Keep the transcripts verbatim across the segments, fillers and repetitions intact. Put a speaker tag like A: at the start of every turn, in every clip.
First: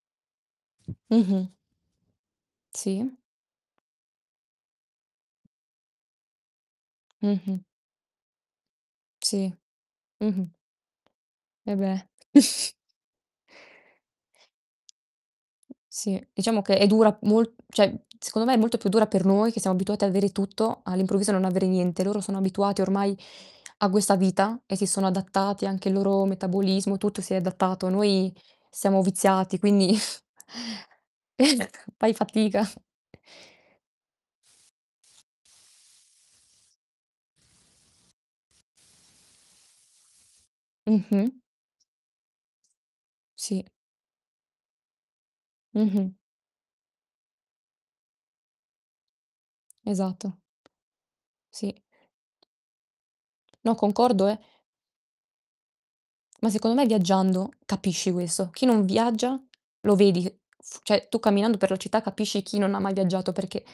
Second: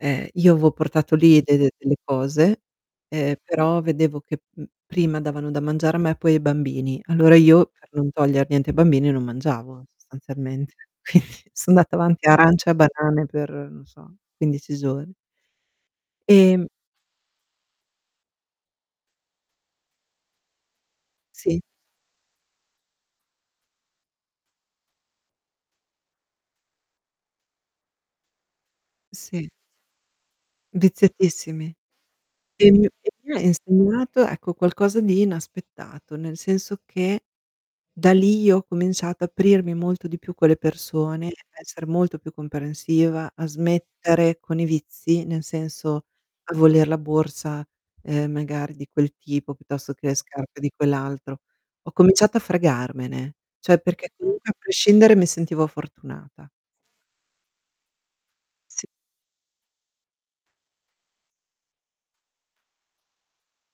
A: Eh, io aveo portato lì
B: Mh-mh.
A: de de delle cose,
B: Sì.
A: ehm, però vedevo che, uhm, prima davano da mangiare a me poi ai bambini. Allora
B: Mh-mh.
A: io per non toglier niente ai bambini, non
B: Sì.
A: mangiavo
B: Mh-mh.
A: sostanzialmente. So
B: Eh
A: andata
B: beh.
A: avanti a arance e a banane per, non so, quindici giorni.
B: Sì, diciamo
A: Ehm
B: che è dura mol cioè, secondo me è molto più dura per noi, che siamo abituati ad avere tutto, all'improvviso non
A: Sì.
B: avere niente. Loro sono abituati ormai a questa vita e si sono adattati, anche il loro metabolismo, tutto si è adattato. Noi siamo
A: Sì.
B: viziati quindi eh,
A: Viziatissimi.
B: fai fatica.
A: E mi e mi ha insegnato, ecco, qualcosa di inaspettato, nel senso che da lì io ho cominciato a aprirmi molto di più con le persone, a
B: Mh-mh.
A: essere molto più comprensiva, a
B: Sì.
A: smettere con i vizi, nel senso,
B: Mh-mh.
A: a voler la borsa, ehm, magari di quel tipo, piuttosto che le
B: Esatto.
A: scarpe di quell'altro.
B: Sì.
A: Ho cominciato a fregarmene,
B: No,
A: cioè, perché
B: concordo, eh
A: comunque a prescindere mi sentivo fortunata.
B: Ma secondo me viaggiando capisci questo. Chi non
A: Sì.
B: viaggia lo vedi che f ceh tu camminando per la città, capisci chi non ha mai viaggiato perché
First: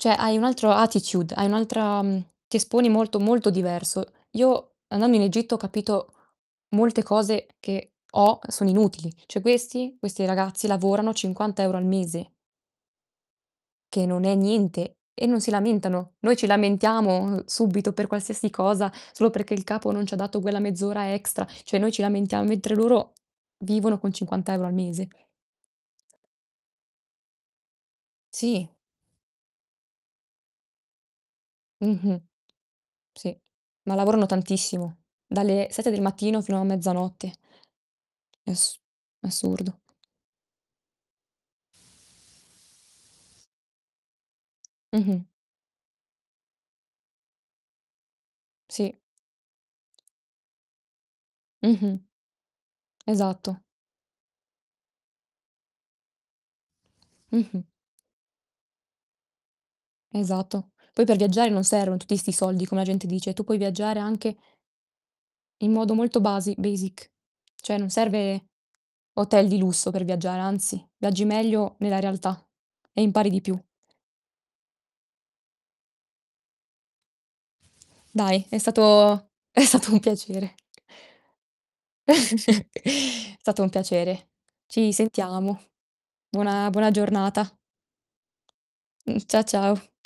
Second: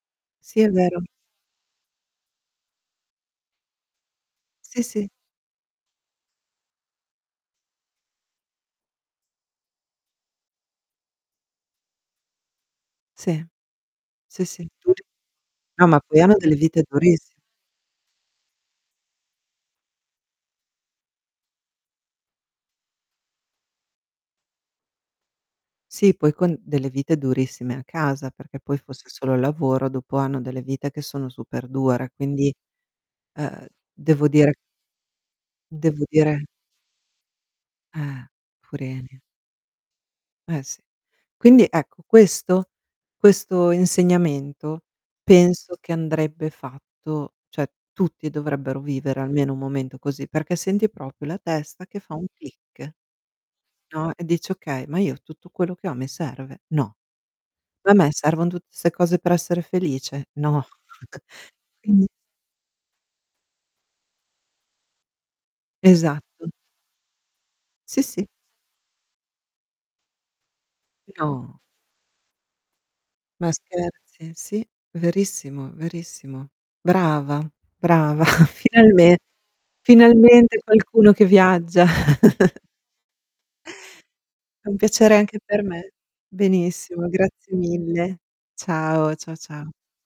B: cioè hai un
A: Sì, è
B: altro
A: vero.
B: attitude, hai un'altra, mhmm, ti esponi molto molto diverso. Io
A: Sì, sì.
B: andando in Egitto ho capito molte cose che ho sono inutili. Cioè questi questi ragazzi lavorano cinquanta euro al mese
A: Sì.
B: che non è
A: Sì, sì.
B: niente,
A: [unintelligible]
B: e non si
A: no, ma
B: lamentano.
A: poi hanno
B: Noi ci
A: delle vite durissi
B: lamentiamo subito per qualsiasi cosa, solo perché il capo non ci ha dato quella mezz'ora extra. Cioè noi ci lamentiam mentre loro vivono con cinquanta euro al mese.
A: Sì, poi con delle vite durissime a casa, perché
B: Sì.
A: poi fosse solo il lavoro, dopo hanno delle vite che sono super dure,
B: Mh-mh.
A: quindi,
B: Sì,
A: uhm,
B: ma lavorano
A: devo dire
B: tantissimo, dalle sette del
A: devo
B: mattino
A: dire
B: fino a mezzanotte.
A: Eh,
B: È assu
A: purini.
B: è assurdo.
A: Eh, sì. Quindi ecco, questo questo insegnamento,
B: Mh-mh.
A: penso che andrebbe fatto, cioè, tutti dovrebbero
B: Sì.
A: vivere almeno un momento così, perché senti propio la testa
B: Mh-mh.
A: che fa un click,
B: Esatto.
A: no, e dici: "Okay, ma io tutto quello che ho mi serve? No.
B: Mh-mh.
A: Ma a me servono tutte 'ste cose per essere felice? No".
B: Esatto. Poi per viaggiare non servono
A: Quindi
B: tutti 'sti soldi come la gente dice, tu puoi viaggiare anche in modo molto
A: Esatto.
B: basi basic. Cioè non
A: Sì, sì.
B: serve hotel di lusso per viaggiare, anzi viaggi
A: No.
B: meglio nella realtà e impari di
A: Ma
B: più.
A: scherzi? Sì, verissimo, verissimo. Brava, brava.
B: Dai, è
A: Finalmen
B: stato è stato un piacere.
A: finalmente qualcuno che viaggia.
B: Stato un piacere.
A: È un
B: Ci
A: piacere anche per
B: sentiamo.
A: me.
B: Buona buona
A: Benissimo,
B: giornata.
A: grazie mille. Ciao,
B: Mh,
A: ciao,
B: cia
A: ciao.
B: ciao.